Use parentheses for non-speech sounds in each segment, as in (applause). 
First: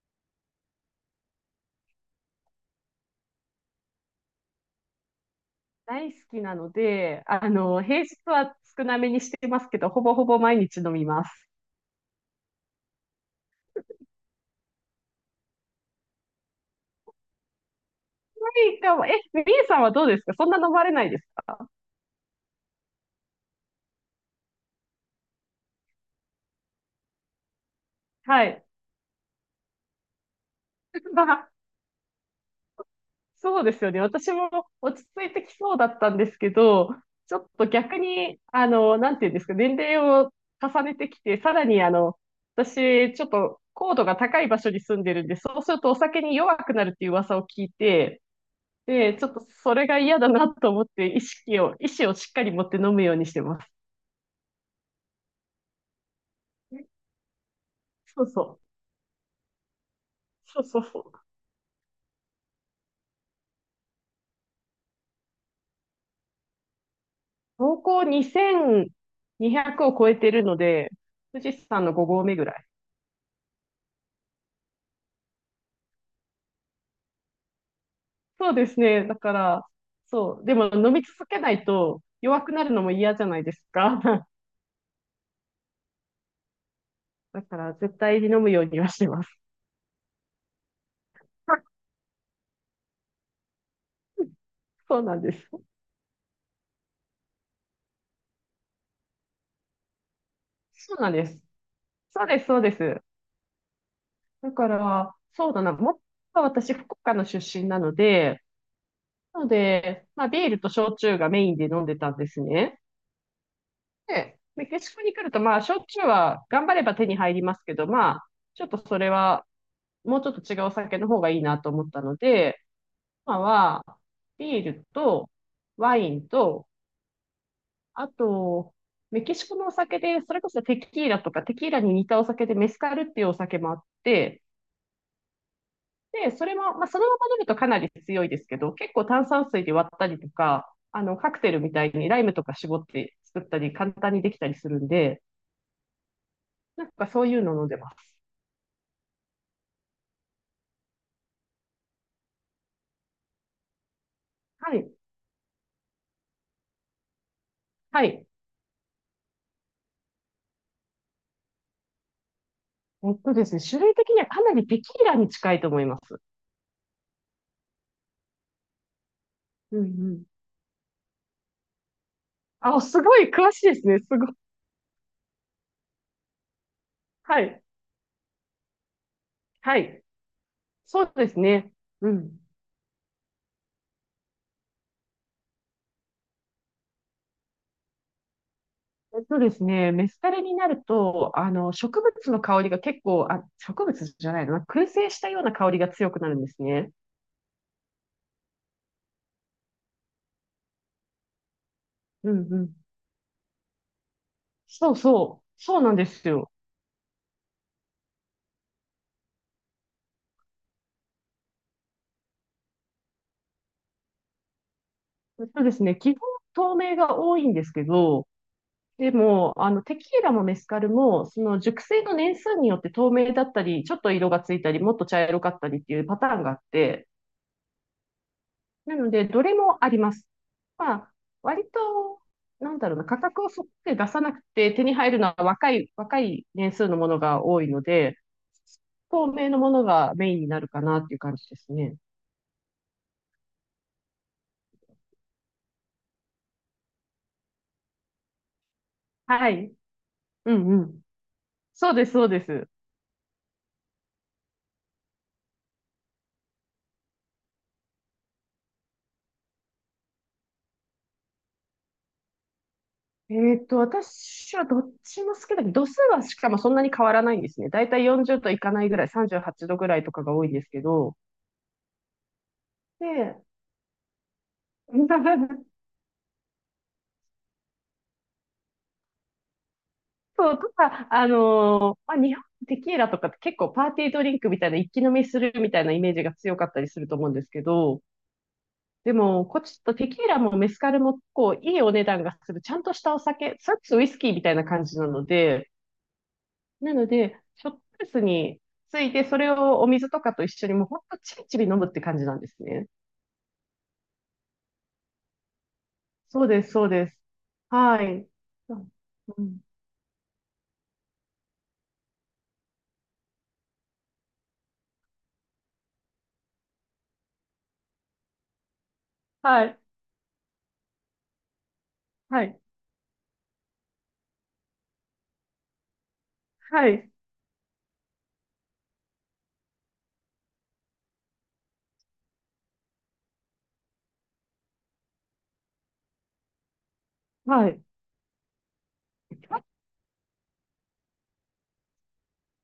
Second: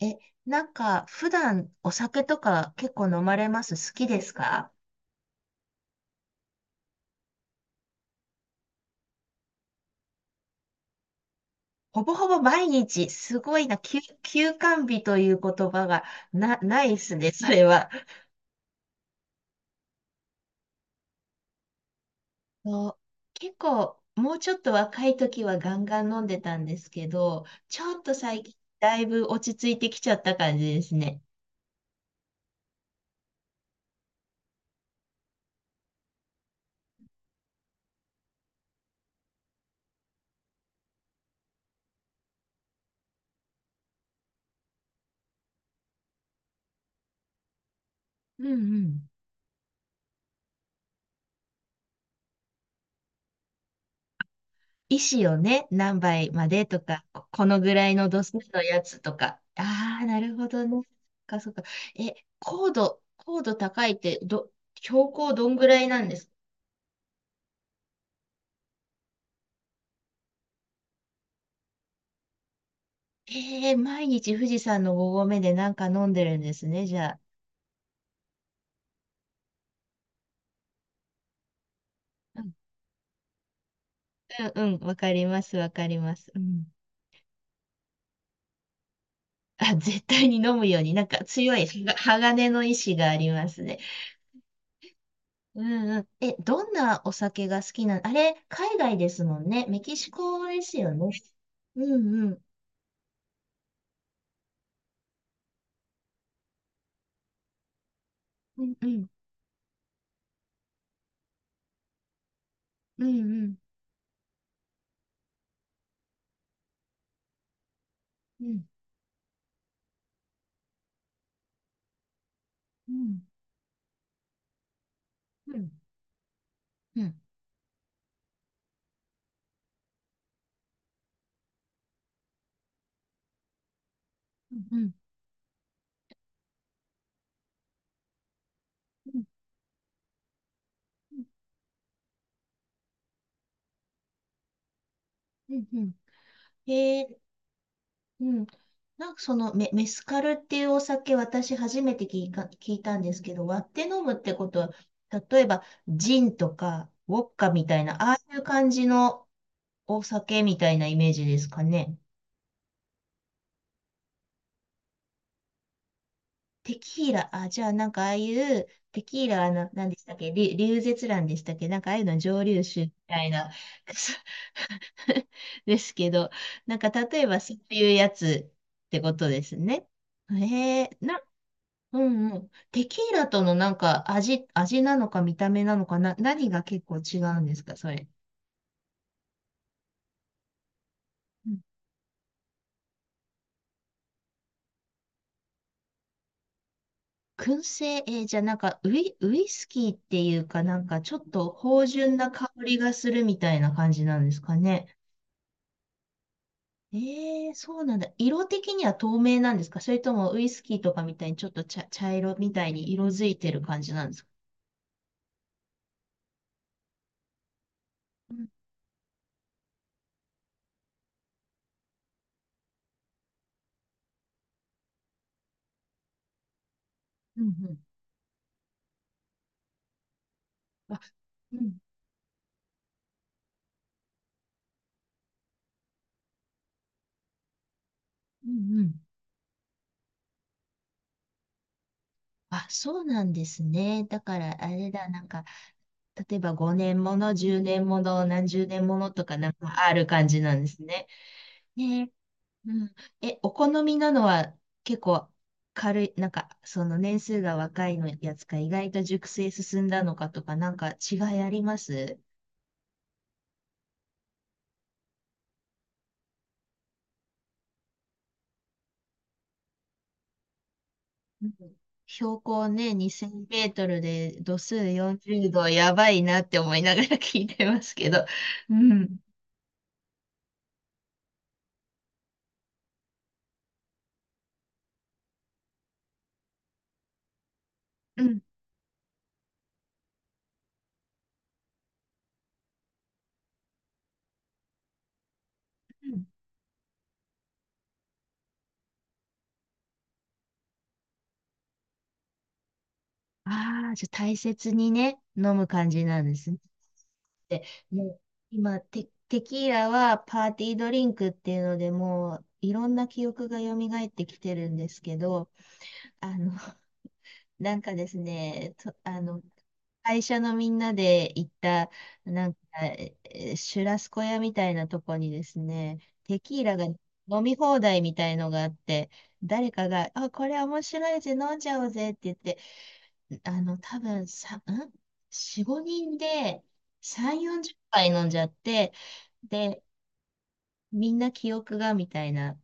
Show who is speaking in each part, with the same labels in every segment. Speaker 1: え、普段お酒とか結構飲まれます？好きですか？
Speaker 2: 大好きなので、平日は少なめにしてますけど、ほぼほぼ毎日飲みます。
Speaker 1: ほぼほぼ毎日、すごいな、休肝日という言葉がないですね、それは。
Speaker 2: ないかも。みえさんはどうですか？そんな飲まれないですか？
Speaker 1: そう、結構、もうちょっと若い時はガンガン飲んでたんですけど、ちょっと最
Speaker 2: は
Speaker 1: 近、
Speaker 2: い。
Speaker 1: だいぶ落ち着いてきちゃった感じですね。
Speaker 2: (laughs) そうですよね。私も落ち着いてきそうだったんですけど、ちょっと逆に、なんていうんですか、年齢を重ねてきて、さらに、私、ちょっと高度が高い場所に住んでるんで、そうするとお酒に弱くなるっていう噂を聞いて、
Speaker 1: うんうん。
Speaker 2: で、ちょっとそれが嫌だなと思って、意思をしっかり持って飲むようにしてます。
Speaker 1: 石をね、何倍までとか、ここのぐらいの度
Speaker 2: そう
Speaker 1: 数
Speaker 2: そ
Speaker 1: の
Speaker 2: う。
Speaker 1: やつとか。ああ、なるほ
Speaker 2: そ
Speaker 1: ど
Speaker 2: う
Speaker 1: ね。
Speaker 2: そうそう。
Speaker 1: そっか。え、高度高いって、標高どんぐらいなんですか？
Speaker 2: 標高2200を超えてるので、富士山の5合目ぐらい。
Speaker 1: えー、毎日富士山の5合目でなんか飲んでるんですね、じゃあ。
Speaker 2: そうですね。だから、そう。でも飲み続けないと
Speaker 1: う
Speaker 2: 弱く
Speaker 1: ん
Speaker 2: なるのも嫌じゃないですか。(laughs)
Speaker 1: うん、うん、わかります、わかります。うん。
Speaker 2: だから絶対に飲むようにはしてます。
Speaker 1: あ、絶対に飲むように、なんか強いは
Speaker 2: (laughs)
Speaker 1: が鋼の意志がありますね。
Speaker 2: そうなんで
Speaker 1: う
Speaker 2: す。
Speaker 1: んうん。え、どんなお酒が好きなの？あれ、海外ですもんね。メキシコですよ
Speaker 2: そうな
Speaker 1: ね。
Speaker 2: んです。
Speaker 1: うん
Speaker 2: そう
Speaker 1: う
Speaker 2: で
Speaker 1: ん。
Speaker 2: す、そうです。だから、そうだな。もっと私、福岡の出身なので、
Speaker 1: うんうん。
Speaker 2: なので、まあ、ビールと焼酎がメインで飲んでたんですね。
Speaker 1: うんうん。
Speaker 2: で、メキシコに来ると、まあ、焼酎は頑張れば手に入りますけど、まあ、
Speaker 1: う
Speaker 2: ち
Speaker 1: ん。
Speaker 2: ょっとそれは、もうちょっと違うお酒の方がいいなと思ったので、
Speaker 1: うん。
Speaker 2: 今は、ビールと、
Speaker 1: うん。
Speaker 2: ワインと、
Speaker 1: うん。
Speaker 2: あと、メキシコのお酒で、それこそテキーラとか、テキーラに似たお酒でメスカルっていうお酒もあって、
Speaker 1: うんう
Speaker 2: で、それも、まあ、そのまま飲むとかなり強いですけど、結構
Speaker 1: ん。
Speaker 2: 炭酸水で割ったりとか、カクテルみたいにライムとか絞って作ったり、簡単にできたりするんで、
Speaker 1: うん。
Speaker 2: なん
Speaker 1: へ
Speaker 2: か
Speaker 1: え、
Speaker 2: そういうの飲んでます。
Speaker 1: うん。なんかそのメスカルっていうお酒、私初めて聞いたんですけど、割って飲むってことは、
Speaker 2: はい。
Speaker 1: 例えば、ジンとか、ウォッカみたいな、
Speaker 2: は
Speaker 1: あ
Speaker 2: い。
Speaker 1: あいう感じのお酒みたいなイメージですかね。
Speaker 2: えっとですね、種類的にはかなりテキーラに近いと思います。
Speaker 1: テキーラ、あ、じゃあなんかああいう、テキーラ、あの、
Speaker 2: うんう
Speaker 1: 何でしたっ
Speaker 2: ん。
Speaker 1: け、リュウゼツランでしたっけ、なんかああいうの蒸留
Speaker 2: あ、
Speaker 1: 酒み
Speaker 2: すご
Speaker 1: たい
Speaker 2: い
Speaker 1: な、
Speaker 2: 詳しいですね。すごい。
Speaker 1: (laughs) ですけど、なんか例えば
Speaker 2: は
Speaker 1: そう
Speaker 2: い。
Speaker 1: いうやつってことです
Speaker 2: は
Speaker 1: ね。
Speaker 2: い。
Speaker 1: へえ、
Speaker 2: そう
Speaker 1: な、
Speaker 2: ですね。
Speaker 1: う
Speaker 2: う
Speaker 1: んう
Speaker 2: ん。
Speaker 1: ん。テキーラとのなんか味なのか見た目なのかな、何が結構違うんですか、それ。
Speaker 2: えっとですね、メスカリになると、
Speaker 1: うん。
Speaker 2: 植物の香りが結構、あ、植物じゃないな、燻製したような香りが強くなるんですね。
Speaker 1: 燻製、えーじゃあなんかウイスキーっていうかなんかちょっと芳醇な
Speaker 2: う
Speaker 1: 香
Speaker 2: んうん。
Speaker 1: りがするみたいな感じなんですか
Speaker 2: そ
Speaker 1: ね。
Speaker 2: うそう。そうなんですよ。
Speaker 1: ええ、そうなんだ。色的には透明なんですか？それともウイスキーとかみたいにちょっと茶色みたいに色づいてる感じなんですか？
Speaker 2: えっとですね、基本透明が多いんですけど、
Speaker 1: うん
Speaker 2: でも、テキーラもメスカルも、その熟成の年数によって透明だったり、ちょっと色がついたり、もっと茶色かったりっていうパターンがあって、
Speaker 1: うんうん。
Speaker 2: なので、どれもあります。ま
Speaker 1: あ、
Speaker 2: あ、
Speaker 1: う
Speaker 2: 割
Speaker 1: ん、
Speaker 2: と、なんだろうな、価格をそって出さなくて手に入るのは若い年数のものが多いので、
Speaker 1: うんうん。
Speaker 2: 透明のものがメインになるかなっていう感じですね。
Speaker 1: あ、そうなんですね。だから、あれだ、なんか、例えば5年もの、10年もの、何十年ものとかな
Speaker 2: は
Speaker 1: ん
Speaker 2: い。
Speaker 1: かある感じ
Speaker 2: う
Speaker 1: なんで
Speaker 2: んう
Speaker 1: す
Speaker 2: ん。
Speaker 1: ね。
Speaker 2: そう
Speaker 1: ね
Speaker 2: で
Speaker 1: え、
Speaker 2: す、そうです。
Speaker 1: うん。え、お好みなのは結構軽い、なんか、その年数が若いのやつか、意外と熟成進んだのかとか、なんか違いあります？
Speaker 2: 私はどっちも好きだけど、度数はしかもそんなに変わらないんですね。だいたい40度いかないぐらい、38度ぐらいとかが多いんですけど、
Speaker 1: うん。標高ね、2000
Speaker 2: で、
Speaker 1: メートルで度数40度、
Speaker 2: (laughs)
Speaker 1: やばいなって思いながら聞いてますけど。うん。
Speaker 2: そう、とか、まあ、日本テキーラとかって結構パーティードリンクみたいな一気飲みするみたいなイメージが強かったりすると思うんですけど、
Speaker 1: うん。
Speaker 2: でも、こっちとテキーラもメスカルもこういいお値段がするちゃんとしたお酒、それこそウイスキーみたいな感じなので、ショットグラスについてそれをお水とかと一緒にもうほんとちびちび飲むって感じなんですね。
Speaker 1: ああー、じゃあ大切にね、飲む感じなんで
Speaker 2: そう
Speaker 1: すね。
Speaker 2: です、そうです。
Speaker 1: で、
Speaker 2: は
Speaker 1: もう
Speaker 2: い。う
Speaker 1: 今
Speaker 2: ん
Speaker 1: テ
Speaker 2: うん。
Speaker 1: キーラはパーティードリンクっていうので、もういろんな記憶が蘇ってきてるんですけど、あの、なんかですね、と、あの、
Speaker 2: はい、
Speaker 1: 会社のみんなで行った、
Speaker 2: は
Speaker 1: なんか、
Speaker 2: い、
Speaker 1: えーシュラスコ屋みたいなとこにですね、テキーラが
Speaker 2: はい、
Speaker 1: 飲み放題みたいのがあって、誰かが、あ、これ面白いぜ、飲んじゃおうぜって言って、あの、多分さ、ん？ 4、5人で3、
Speaker 2: は
Speaker 1: 40
Speaker 2: い。
Speaker 1: 杯飲んじゃって、で、みんな記憶がみたいな。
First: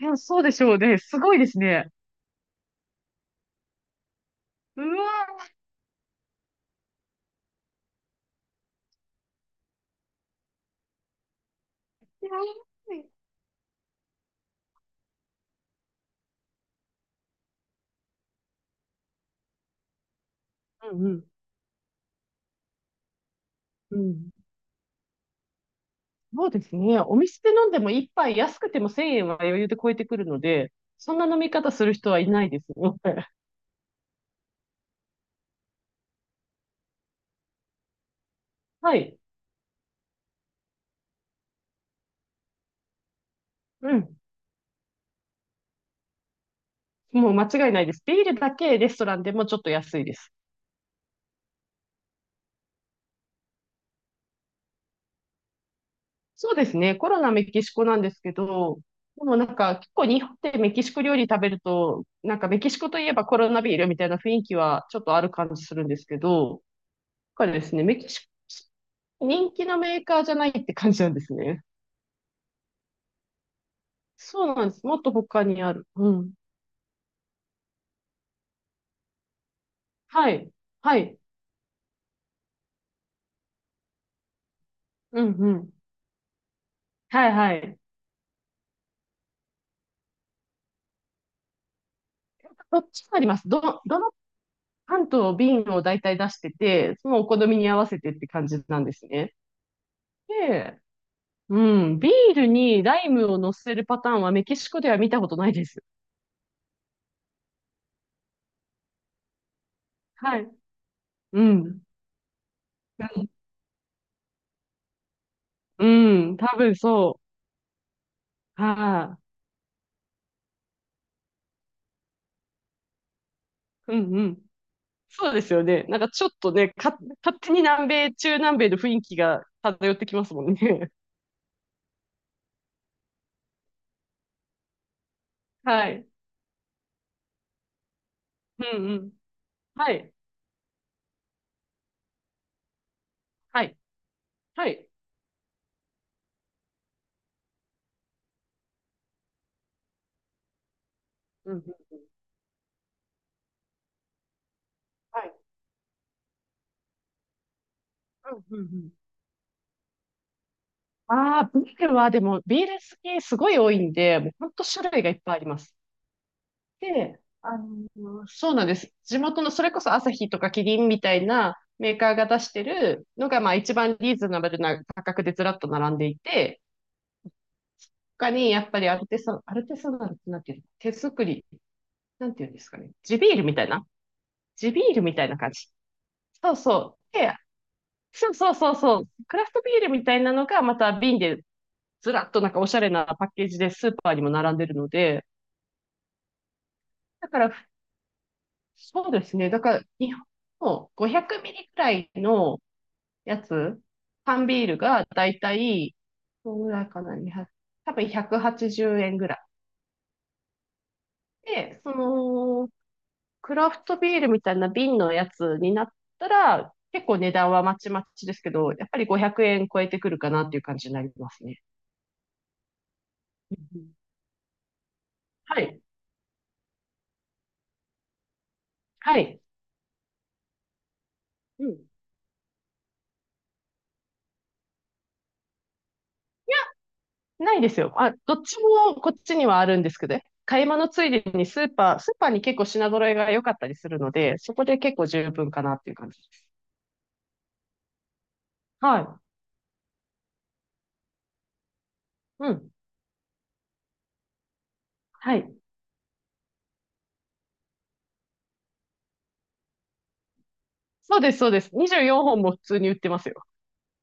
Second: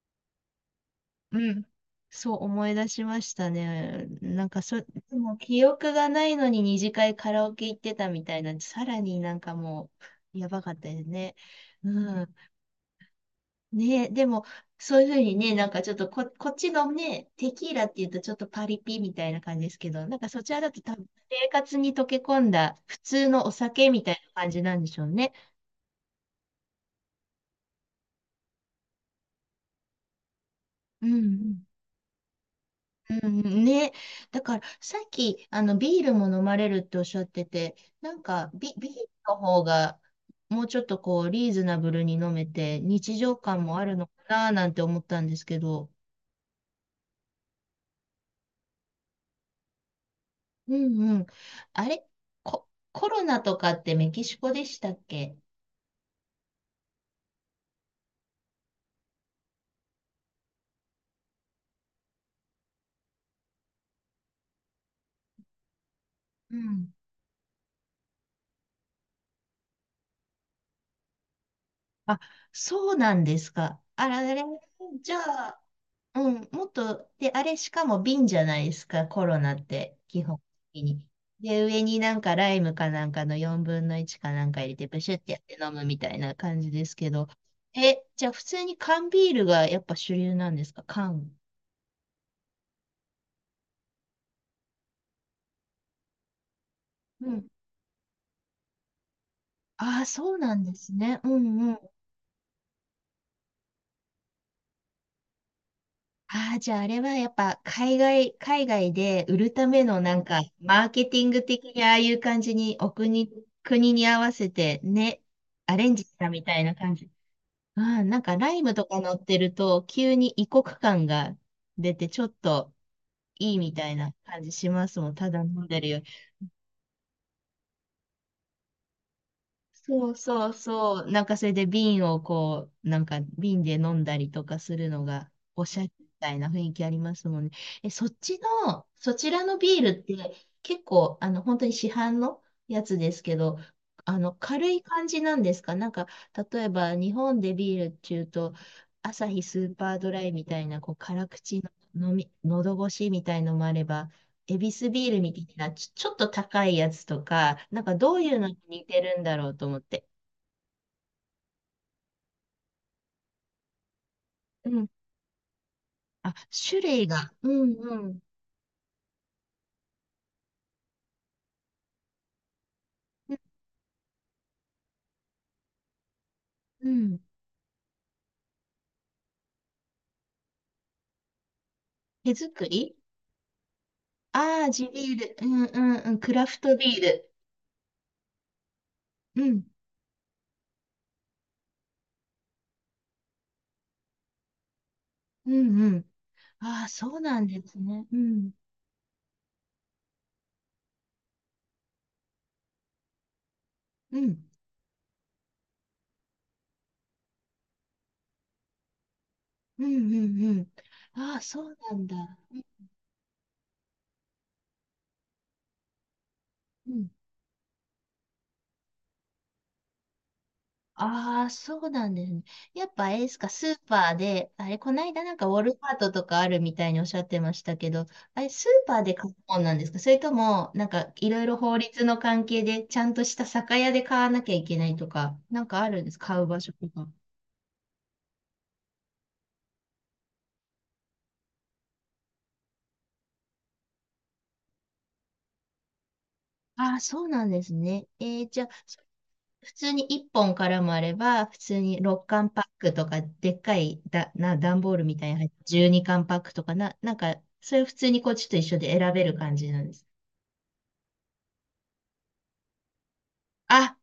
Speaker 2: えそうでしょうね。すごいで
Speaker 1: う
Speaker 2: す
Speaker 1: ん。
Speaker 2: ね。
Speaker 1: そう思い出しましたね。なんかそ、
Speaker 2: う
Speaker 1: でも
Speaker 2: わ
Speaker 1: 記憶がないのに二次会カラオケ行ってたみたいなんで、さらになんかもう、やばかったですね。う
Speaker 2: ー、安
Speaker 1: ん。
Speaker 2: い。
Speaker 1: ねえ、でも、そういうふうにね、なんかちょっとこ、こっちのね、テキーラって言うとちょっとパリピみたいな感じですけど、なんかそちらだと多
Speaker 2: う
Speaker 1: 分
Speaker 2: んうん。
Speaker 1: 生活に溶け込んだ普通のお酒
Speaker 2: う
Speaker 1: みたい
Speaker 2: ん。
Speaker 1: な感じなんでしょうね。
Speaker 2: そうですね。お店で飲んでも一杯安くても1000円は余裕で超えてくるので、
Speaker 1: うん
Speaker 2: そ
Speaker 1: う
Speaker 2: んな飲み
Speaker 1: ん。
Speaker 2: 方する人はいないですね。
Speaker 1: うん
Speaker 2: (laughs)
Speaker 1: うんね。だから、さっき、あの、ビールも飲まれるっておっしゃってて、なんかビー
Speaker 2: は
Speaker 1: ル
Speaker 2: い。
Speaker 1: の方が、もうちょっとこう、リーズナブルに飲めて、日常感もあ
Speaker 2: う
Speaker 1: るのか
Speaker 2: ん。
Speaker 1: な、なんて思ったんですけど。
Speaker 2: もう間違いないです。ビールだけレストランでもちょっと安いです。
Speaker 1: うんうん。あれ、コロナとかってメキシコでしたっけ？
Speaker 2: そうですね。コロナメキシコなんですけど、でもなんか結構日本でメキシコ料理食べると、なんかメキシコといえばコロナビールみたいな雰囲気はちょっとある感じするんですけ
Speaker 1: う
Speaker 2: ど、
Speaker 1: ん。
Speaker 2: だからですね、メキシコ人気のメーカーじゃないって感じなんですね。
Speaker 1: あ、そうなんですか。あらあれ、
Speaker 2: そうなんです。もっ
Speaker 1: じ
Speaker 2: と
Speaker 1: ゃ
Speaker 2: 他
Speaker 1: あ、
Speaker 2: にある。う
Speaker 1: う
Speaker 2: ん。
Speaker 1: ん、もっと、で、あれしかも瓶じゃないですか、コロナって、基
Speaker 2: は
Speaker 1: 本
Speaker 2: い。
Speaker 1: 的
Speaker 2: は
Speaker 1: に。
Speaker 2: い。
Speaker 1: で、上になんかライムかなんかの4分の1かなんか入れて、ブシュっ
Speaker 2: う
Speaker 1: て
Speaker 2: ん
Speaker 1: やっ
Speaker 2: う
Speaker 1: て
Speaker 2: ん。
Speaker 1: 飲むみたいな感じですけど。
Speaker 2: はいはい。
Speaker 1: え、じゃあ普通に缶ビールがやっぱ主流なんですか、缶。
Speaker 2: どっちもあります。どの缶と瓶を大体出してて、そのお
Speaker 1: う
Speaker 2: 好
Speaker 1: ん。
Speaker 2: みに合わせてって感じなんですね。
Speaker 1: ああ、そうなんで
Speaker 2: で、
Speaker 1: すね。うん
Speaker 2: う
Speaker 1: うん。
Speaker 2: ん。ビールにライムを乗せるパターンはメキシコでは見たことないです。
Speaker 1: ああ、じゃああれはやっぱ海外で売るためのなん
Speaker 2: は
Speaker 1: か、
Speaker 2: い。
Speaker 1: マーケティン
Speaker 2: う
Speaker 1: グ的
Speaker 2: ん。
Speaker 1: にああいう感じに、
Speaker 2: うん。
Speaker 1: 国に合わせてね、ア
Speaker 2: う
Speaker 1: レンジした
Speaker 2: ん、
Speaker 1: み
Speaker 2: 多
Speaker 1: たいな
Speaker 2: 分
Speaker 1: 感じ。
Speaker 2: そ
Speaker 1: うん、なんかライ
Speaker 2: う。
Speaker 1: ムとか乗
Speaker 2: は
Speaker 1: ってると、急に異国感が出て、ちょっといいみた
Speaker 2: い。
Speaker 1: い
Speaker 2: う
Speaker 1: な
Speaker 2: んう
Speaker 1: 感
Speaker 2: ん。
Speaker 1: じしますもん。た
Speaker 2: そう
Speaker 1: だ
Speaker 2: で
Speaker 1: 飲
Speaker 2: すよ
Speaker 1: んで
Speaker 2: ね。
Speaker 1: る
Speaker 2: なん
Speaker 1: よ。
Speaker 2: かちょっとね、勝手に南米、中南米の雰囲気が漂って
Speaker 1: そう
Speaker 2: きますも
Speaker 1: そう
Speaker 2: んね。
Speaker 1: そう。なんかそれで瓶をこう、なんか瓶で飲んだりとかするのがお
Speaker 2: (laughs)
Speaker 1: しゃ
Speaker 2: は
Speaker 1: れみ
Speaker 2: い。
Speaker 1: たいな雰囲気ありますもんね。え、
Speaker 2: うんうん。
Speaker 1: そちらのビール
Speaker 2: は
Speaker 1: っ
Speaker 2: い。
Speaker 1: て結構、あの、本当に市販のやつですけど、
Speaker 2: はい。
Speaker 1: あの、軽
Speaker 2: は
Speaker 1: い
Speaker 2: い。
Speaker 1: 感じなんですかなんか、例えば日本でビールっていうと、アサヒスーパードライみたいな、こう、辛
Speaker 2: うんう
Speaker 1: 口
Speaker 2: ん。
Speaker 1: の飲み、喉越しみたいのもあれば、エビスビール
Speaker 2: は
Speaker 1: み
Speaker 2: い。
Speaker 1: たいな、ちょっと高いやつとか、なんかどういうの
Speaker 2: う
Speaker 1: に
Speaker 2: んうんう
Speaker 1: 似
Speaker 2: ん。
Speaker 1: てるんだろうと思って。
Speaker 2: ああ、ビールはでも、ビール好きすごい多いんで、もうほんと
Speaker 1: うん。
Speaker 2: 種類がいっぱいあります。
Speaker 1: あ、種類
Speaker 2: で、
Speaker 1: が。うんうん。
Speaker 2: そうなんです。地元の、それこそアサヒとかキリンみたいなメーカーが出してるの
Speaker 1: うん
Speaker 2: が、まあ一番リーズナブルな価格でずらっと並んでいて、
Speaker 1: うん。
Speaker 2: 他にやっぱりアルテサナルってなんていうの手作り、な
Speaker 1: 手
Speaker 2: んていうんで
Speaker 1: 作
Speaker 2: すかね。
Speaker 1: り、ああー、
Speaker 2: 地ビ
Speaker 1: 地
Speaker 2: ールみ
Speaker 1: ビー
Speaker 2: たい
Speaker 1: ル。
Speaker 2: な
Speaker 1: う
Speaker 2: 感
Speaker 1: ん
Speaker 2: じ。
Speaker 1: うんうん。クラ
Speaker 2: そう
Speaker 1: フトビ
Speaker 2: そ
Speaker 1: ー
Speaker 2: う。
Speaker 1: ル。
Speaker 2: で、そうそうそうそう。ク
Speaker 1: う
Speaker 2: ラフト
Speaker 1: ん。
Speaker 2: ビールみたいなのがまた瓶でずらっとなんかおしゃれなパッケージでスーパーにも並んでるので、
Speaker 1: うんうん。ああ、そう
Speaker 2: だか
Speaker 1: なんで
Speaker 2: ら、
Speaker 1: すね。うん。
Speaker 2: そうですね。だから、日本の500ミリくらいのやつ、
Speaker 1: うん。
Speaker 2: 缶ビールがだいたい、どのぐらいかな、2 0多分180円ぐら
Speaker 1: うんうんうん。ああ、
Speaker 2: い。
Speaker 1: そう
Speaker 2: で、
Speaker 1: なんだ。
Speaker 2: クラフトビールみたいな瓶のやつになったら、
Speaker 1: う
Speaker 2: 結
Speaker 1: ん。
Speaker 2: 構値段はまちまちですけど、やっぱり500円超えてくるかなっていう感じになりま
Speaker 1: あ
Speaker 2: す
Speaker 1: あ、
Speaker 2: ね。
Speaker 1: そうなんですね。やっぱあれですか、ス
Speaker 2: う
Speaker 1: ー
Speaker 2: んうん。
Speaker 1: パーで、あれ、こないだなんかウォ
Speaker 2: は
Speaker 1: ル
Speaker 2: い。
Speaker 1: マートとかあるみたいにおっしゃってましたけど、あれ、スーパーで
Speaker 2: は
Speaker 1: 買う
Speaker 2: い。
Speaker 1: もんなんですか？それとも、なんかいろいろ
Speaker 2: う
Speaker 1: 法
Speaker 2: ん。
Speaker 1: 律の関係で、ちゃんとした酒屋で買わなきゃいけないとか、なんかあるんです？買う場所とか。
Speaker 2: ないですよ。あ、どっちもこっちにはあるんですけどね、買い物ついでにスーパーに結構品揃えが良かったりするので、そこで結構十分かなっていう感じです。
Speaker 1: ああ、そうなんですね。えー、じゃあ、
Speaker 2: は
Speaker 1: そ
Speaker 2: い。
Speaker 1: 普通に1本からもあれば、普通に6
Speaker 2: う
Speaker 1: 缶パッ
Speaker 2: ん。
Speaker 1: クとか、でっかいだ、な、段ボールみたいに
Speaker 2: は
Speaker 1: 入っ
Speaker 2: い。
Speaker 1: た12缶パックとかな、なんか、それ普通にこっちと一緒で選べる感じなんです？
Speaker 2: そうです、そうです。24本も普通に売ってますよ。
Speaker 1: あ、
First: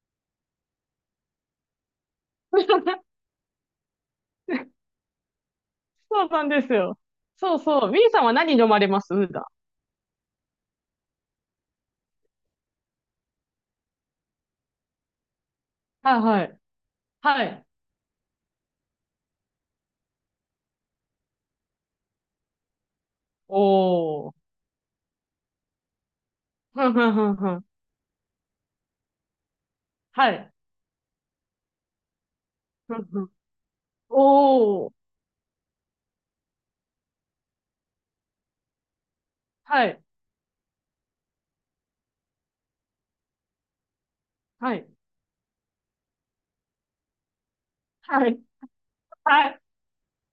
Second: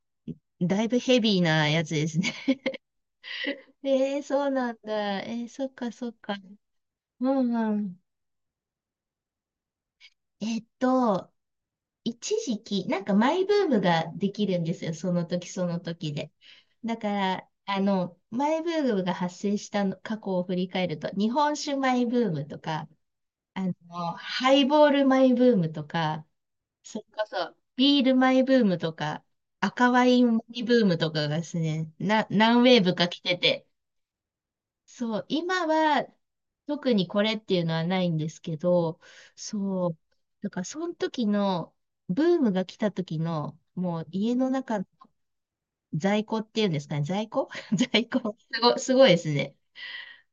Speaker 1: だいぶヘビーなやつですね (laughs)
Speaker 2: (laughs)
Speaker 1: えー、そうなんだ。えー、そっ
Speaker 2: そう
Speaker 1: か。
Speaker 2: なんですよ。
Speaker 1: うん
Speaker 2: そう
Speaker 1: う
Speaker 2: そう。ミ
Speaker 1: ん。
Speaker 2: ーさんは何飲まれます普段？
Speaker 1: えっと、一時期、なんかマイブームができるんですよ。その時その時
Speaker 2: はい
Speaker 1: で。
Speaker 2: はい。
Speaker 1: だか
Speaker 2: は
Speaker 1: ら、
Speaker 2: い。
Speaker 1: あの、マイブームが発生したの過去を振り返ると、日本酒マイブームとか、あの、
Speaker 2: おー。
Speaker 1: ハイボールマイブームとか、
Speaker 2: ふん
Speaker 1: それ
Speaker 2: ふんふ
Speaker 1: こ
Speaker 2: んふ
Speaker 1: そ
Speaker 2: ん。
Speaker 1: ビールマイブームとか、赤ワ
Speaker 2: (laughs)
Speaker 1: イ
Speaker 2: は
Speaker 1: ンマ
Speaker 2: い。
Speaker 1: イブームとかがですね、な、何ウェー
Speaker 2: ふ
Speaker 1: ブ
Speaker 2: ん
Speaker 1: か来
Speaker 2: ふん。
Speaker 1: てて、
Speaker 2: おー。
Speaker 1: そう、今は特にこれっていうのはないんですけど、
Speaker 2: は
Speaker 1: そう、
Speaker 2: い。
Speaker 1: だからその時の、ブームが来た時の、もう家の
Speaker 2: は
Speaker 1: 中、
Speaker 2: い。
Speaker 1: 在庫っていうんですかね、在庫 (laughs) 在
Speaker 2: は
Speaker 1: 庫。
Speaker 2: い。
Speaker 1: すごいです
Speaker 2: は
Speaker 1: ね。
Speaker 2: い。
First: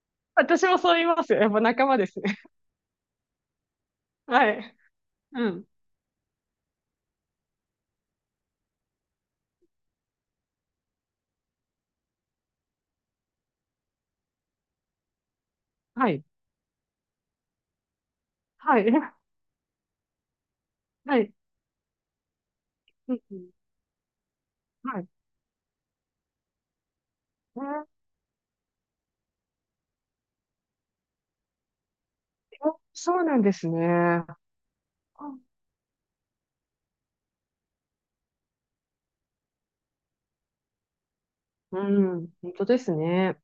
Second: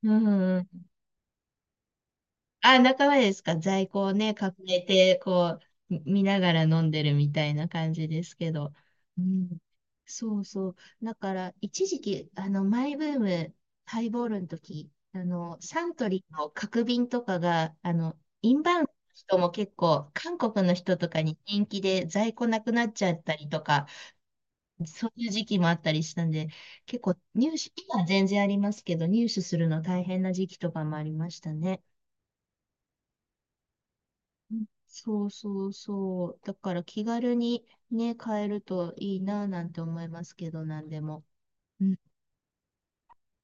Speaker 1: う
Speaker 2: 私
Speaker 1: ん。
Speaker 2: もそう言いますよ。やっぱ仲間ですね。
Speaker 1: あ、仲間ですか？在庫を
Speaker 2: (laughs)
Speaker 1: ね、
Speaker 2: は
Speaker 1: 抱
Speaker 2: い。
Speaker 1: えて、
Speaker 2: う
Speaker 1: こ
Speaker 2: ん。
Speaker 1: う、見ながら飲んでるみたいな感じですけど。うん。そうそう。だから、一時期、あの、マイブーム、ハイボールの時、あの、サント
Speaker 2: は
Speaker 1: リ
Speaker 2: い。
Speaker 1: ーの角瓶とかが、あの、インバ
Speaker 2: は
Speaker 1: ウン
Speaker 2: い。(laughs)
Speaker 1: ド
Speaker 2: え、
Speaker 1: の人も結構、韓国の人と
Speaker 2: は
Speaker 1: か
Speaker 2: い。
Speaker 1: に人気で在庫なくなっちゃ
Speaker 2: うん。
Speaker 1: っ
Speaker 2: う
Speaker 1: たり
Speaker 2: ん。
Speaker 1: とか、
Speaker 2: は
Speaker 1: そ
Speaker 2: い。
Speaker 1: ういう時期もあったりしたんで、結構入手、
Speaker 2: え
Speaker 1: 今は全然ありますけど、入手するの大変な時期とかもありましたね。
Speaker 2: ー、そうなんですね。
Speaker 1: うん、そうそうそう。だから気軽にね、買えるといいななんて思いますけど、なんでも。
Speaker 2: うん。本当ですね。